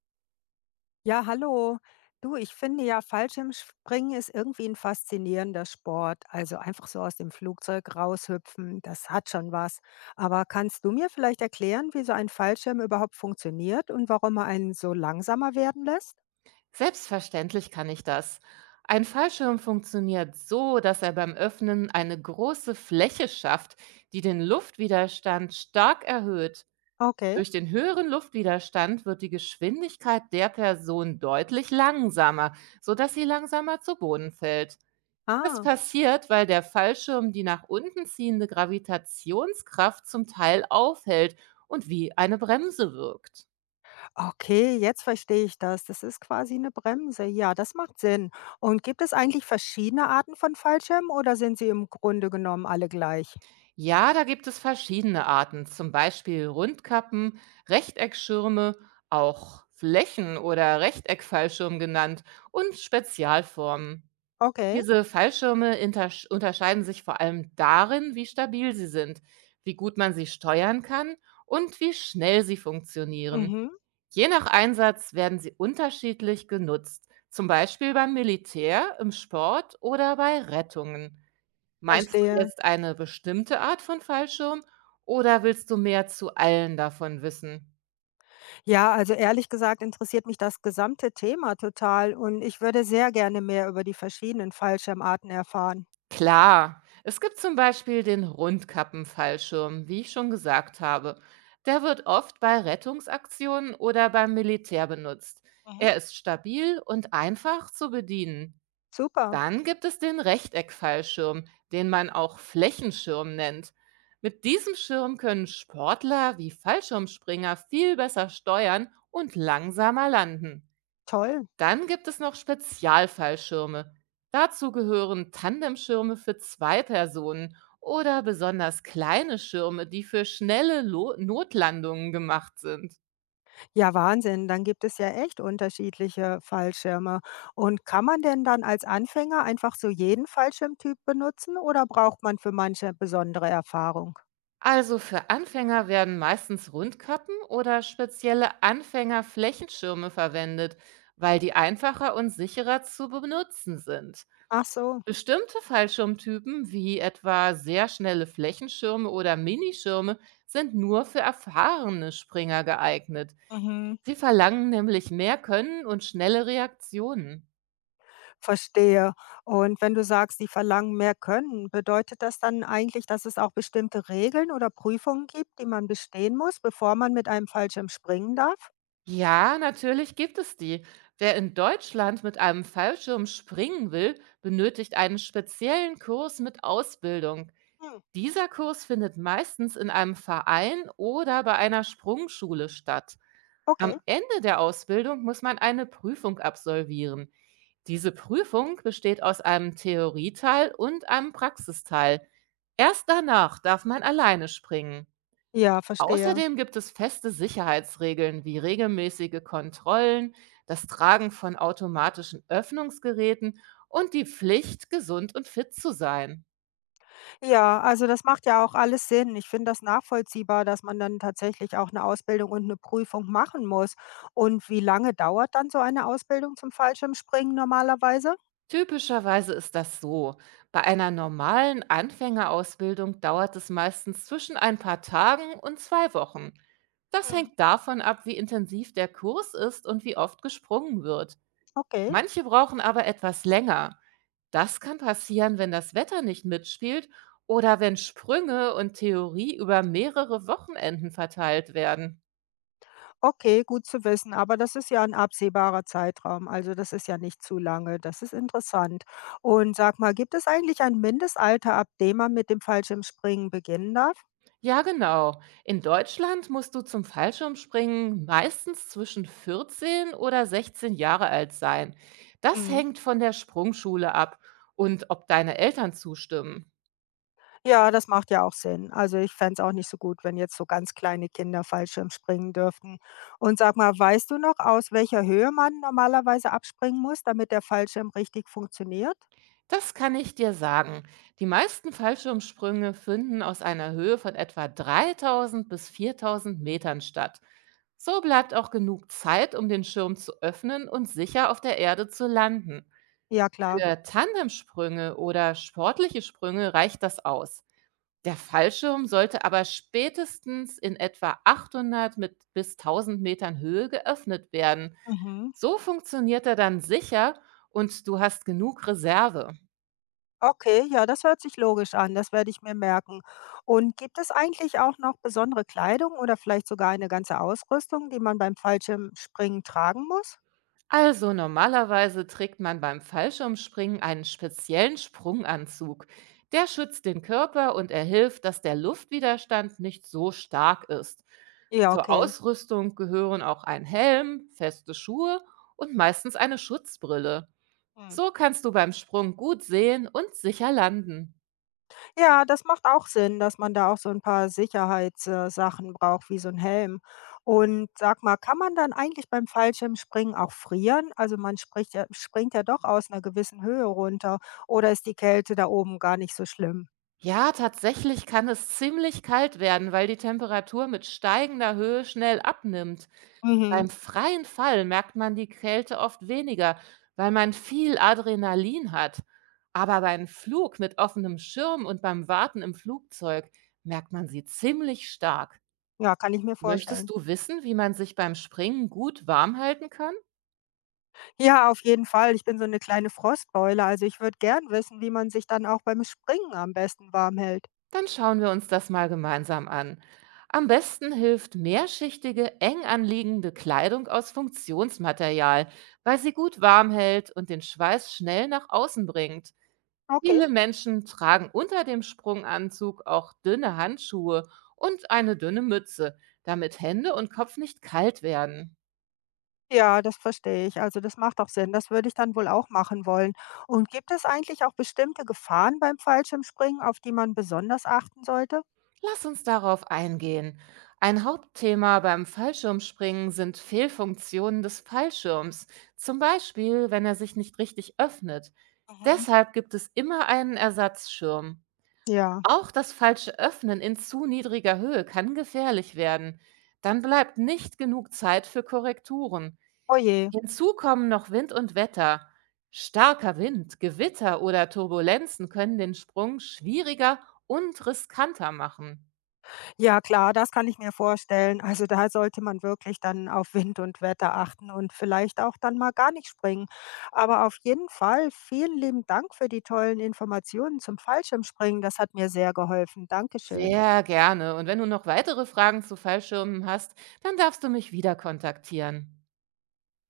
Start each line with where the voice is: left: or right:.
left: Ja, hallo. Du, ich finde ja, Fallschirmspringen ist irgendwie ein faszinierender Sport. Also einfach so aus dem Flugzeug raushüpfen, das hat schon was. Aber kannst du mir vielleicht erklären, wie so ein Fallschirm überhaupt funktioniert und warum er einen so langsamer werden lässt?
right: Selbstverständlich kann ich das. Ein Fallschirm funktioniert so, dass er beim Öffnen eine große Fläche schafft, die den Luftwiderstand stark erhöht.
left: Okay.
right: Durch den höheren Luftwiderstand wird die Geschwindigkeit der Person deutlich langsamer, sodass sie langsamer zu Boden fällt. Das
left: Ah,
right: passiert, weil der Fallschirm die nach unten ziehende Gravitationskraft zum Teil aufhält und wie eine Bremse wirkt.
left: okay, jetzt verstehe ich das. Das ist quasi eine Bremse. Ja, das macht Sinn. Und gibt es eigentlich verschiedene Arten von Fallschirmen oder sind sie im Grunde genommen alle gleich?
right: Ja, da gibt es verschiedene Arten, zum Beispiel Rundkappen, Rechteckschirme, auch Flächen- oder Rechteckfallschirm genannt, und Spezialformen.
left: Okay.
right: Diese Fallschirme unterscheiden sich vor allem darin, wie stabil sie sind, wie gut man sie steuern kann und wie schnell sie funktionieren.
left: Mhm,
right: Je nach Einsatz werden sie unterschiedlich genutzt, zum Beispiel beim Militär, im Sport oder bei Rettungen. Meinst du
left: verstehe.
right: jetzt eine bestimmte Art von Fallschirm oder willst du mehr zu allen davon wissen?
left: Ja, also ehrlich gesagt interessiert mich das gesamte Thema total und ich würde sehr gerne mehr über die verschiedenen Fallschirmarten erfahren.
right: Klar, es gibt zum Beispiel den Rundkappenfallschirm, wie ich schon gesagt habe. Der wird oft bei Rettungsaktionen oder beim Militär benutzt.
left: Mhm.
right: Er ist stabil und einfach zu bedienen.
left: Super,
right: Dann gibt es den Rechteckfallschirm, den man auch Flächenschirm nennt. Mit diesem Schirm können Sportler wie Fallschirmspringer viel besser steuern und langsamer landen.
left: toll.
right: Dann gibt es noch Spezialfallschirme. Dazu gehören Tandemschirme für zwei Personen oder besonders kleine Schirme, die für schnelle Lo Notlandungen gemacht sind.
left: Ja, Wahnsinn, dann gibt es ja echt unterschiedliche Fallschirme. Und kann man denn dann als Anfänger einfach so jeden Fallschirmtyp benutzen oder braucht man für manche besondere Erfahrung?
right: Also für Anfänger werden meistens Rundkappen oder spezielle Anfängerflächenschirme verwendet, weil die einfacher und sicherer zu benutzen sind.
left: Ach so.
right: Bestimmte Fallschirmtypen wie etwa sehr schnelle Flächenschirme oder Minischirme sind nur für erfahrene Springer geeignet.
left: Mhm.
right: Sie verlangen nämlich mehr Können und schnelle Reaktionen.
left: Verstehe. Und wenn du sagst, sie verlangen mehr Können, bedeutet das dann eigentlich, dass es auch bestimmte Regeln oder Prüfungen gibt, die man bestehen muss, bevor man mit einem Fallschirm springen darf?
right: Ja, natürlich gibt es die. Wer in Deutschland mit einem Fallschirm springen will, benötigt einen speziellen Kurs mit Ausbildung.
left: Hm,
right: Dieser Kurs findet meistens in einem Verein oder bei einer Sprungschule statt. Am
left: okay.
right: Ende der Ausbildung muss man eine Prüfung absolvieren. Diese Prüfung besteht aus einem Theorieteil und einem Praxisteil. Erst danach darf man alleine springen.
left: Ja, verstehe.
right: Außerdem gibt es feste Sicherheitsregeln wie regelmäßige Kontrollen, das Tragen von automatischen Öffnungsgeräten und die Pflicht, gesund und fit zu sein.
left: Ja, also das macht ja auch alles Sinn. Ich finde das nachvollziehbar, dass man dann tatsächlich auch eine Ausbildung und eine Prüfung machen muss. Und wie lange dauert dann so eine Ausbildung zum Fallschirmspringen normalerweise?
right: Typischerweise ist das so. Bei einer normalen Anfängerausbildung dauert es meistens zwischen ein paar Tagen und 2 Wochen. Das
left: Hm,
right: hängt davon ab, wie intensiv der Kurs ist und wie oft gesprungen wird.
left: okay.
right: Manche brauchen aber etwas länger. Das kann passieren, wenn das Wetter nicht mitspielt oder wenn Sprünge und Theorie über mehrere Wochenenden verteilt werden.
left: Okay, gut zu wissen, aber das ist ja ein absehbarer Zeitraum, also das ist ja nicht zu lange. Das ist interessant. Und sag mal, gibt es eigentlich ein Mindestalter, ab dem man mit dem Fallschirmspringen beginnen darf?
right: Ja, genau. In Deutschland musst du zum Fallschirmspringen meistens zwischen 14 oder 16 Jahre alt sein. Das
left: Mhm.
right: hängt von der Sprungschule ab und ob deine Eltern zustimmen.
left: Ja, das macht ja auch Sinn. Also, ich fände es auch nicht so gut, wenn jetzt so ganz kleine Kinder Fallschirm springen dürften. Und sag mal, weißt du noch, aus welcher Höhe man normalerweise abspringen muss, damit der Fallschirm richtig funktioniert?
right: Das kann ich dir sagen. Die meisten Fallschirmsprünge finden aus einer Höhe von etwa 3000 bis 4000 Metern statt. So bleibt auch genug Zeit, um den Schirm zu öffnen und sicher auf der Erde zu landen.
left: Ja, klar.
right: Für Tandemsprünge oder sportliche Sprünge reicht das aus. Der Fallschirm sollte aber spätestens in etwa 800 mit bis 1000 Metern Höhe geöffnet werden.
left: Mhm.
right: So funktioniert er dann sicher und du hast genug Reserve.
left: Okay, ja, das hört sich logisch an, das werde ich mir merken. Und gibt es eigentlich auch noch besondere Kleidung oder vielleicht sogar eine ganze Ausrüstung, die man beim Fallschirmspringen tragen muss?
right: Also normalerweise trägt man beim Fallschirmspringen einen speziellen Sprunganzug. Der schützt den Körper und er hilft, dass der Luftwiderstand nicht so stark ist.
left: Ja,
right: Zur
left: okay.
right: Ausrüstung gehören auch ein Helm, feste Schuhe und meistens eine Schutzbrille.
left: Hm.
right: So kannst du beim Sprung gut sehen und sicher landen.
left: Ja, das macht auch Sinn, dass man da auch so ein paar Sicherheitssachen braucht, wie so ein Helm. Und sag mal, kann man dann eigentlich beim Fallschirmspringen auch frieren? Also man spricht ja, springt ja doch aus einer gewissen Höhe runter. Oder ist die Kälte da oben gar nicht so schlimm?
right: Ja, tatsächlich kann es ziemlich kalt werden, weil die Temperatur mit steigender Höhe schnell abnimmt.
left: Mhm.
right: Beim freien Fall merkt man die Kälte oft weniger, weil man viel Adrenalin hat. Aber beim Flug mit offenem Schirm und beim Warten im Flugzeug merkt man sie ziemlich stark.
left: Ja, kann ich mir
right: Möchtest
left: vorstellen.
right: du wissen, wie man sich beim Springen gut warm halten kann?
left: Ja, auf jeden Fall. Ich bin so eine kleine Frostbeule. Also, ich würde gern wissen, wie man sich dann auch beim Springen am besten warm hält.
right: Dann schauen wir uns das mal gemeinsam an. Am besten hilft mehrschichtige, eng anliegende Kleidung aus Funktionsmaterial, weil sie gut warm hält und den Schweiß schnell nach außen bringt.
left: Okay.
right: Viele Menschen tragen unter dem Sprunganzug auch dünne Handschuhe und eine dünne Mütze, damit Hände und Kopf nicht kalt werden.
left: Ja, das verstehe ich. Also, das macht auch Sinn. Das würde ich dann wohl auch machen wollen. Und gibt es eigentlich auch bestimmte Gefahren beim Fallschirmspringen, auf die man besonders achten sollte?
right: Lass uns darauf eingehen. Ein Hauptthema beim Fallschirmspringen sind Fehlfunktionen des Fallschirms, zum Beispiel wenn er sich nicht richtig öffnet.
left: Mhm.
right: Deshalb gibt es immer einen Ersatzschirm.
left: Ja.
right: Auch das falsche Öffnen in zu niedriger Höhe kann gefährlich werden. Dann bleibt nicht genug Zeit für Korrekturen.
left: Oh je.
right: Hinzu kommen noch Wind und Wetter. Starker Wind, Gewitter oder Turbulenzen können den Sprung schwieriger und riskanter machen.
left: Ja klar, das kann ich mir vorstellen. Also, da sollte man wirklich dann auf Wind und Wetter achten und vielleicht auch dann mal gar nicht springen. Aber auf jeden Fall vielen lieben Dank für die tollen Informationen zum Fallschirmspringen. Das hat mir sehr geholfen. Dankeschön.
right: Sehr gerne. Und wenn du noch weitere Fragen zu Fallschirmen hast, dann darfst du mich wieder kontaktieren.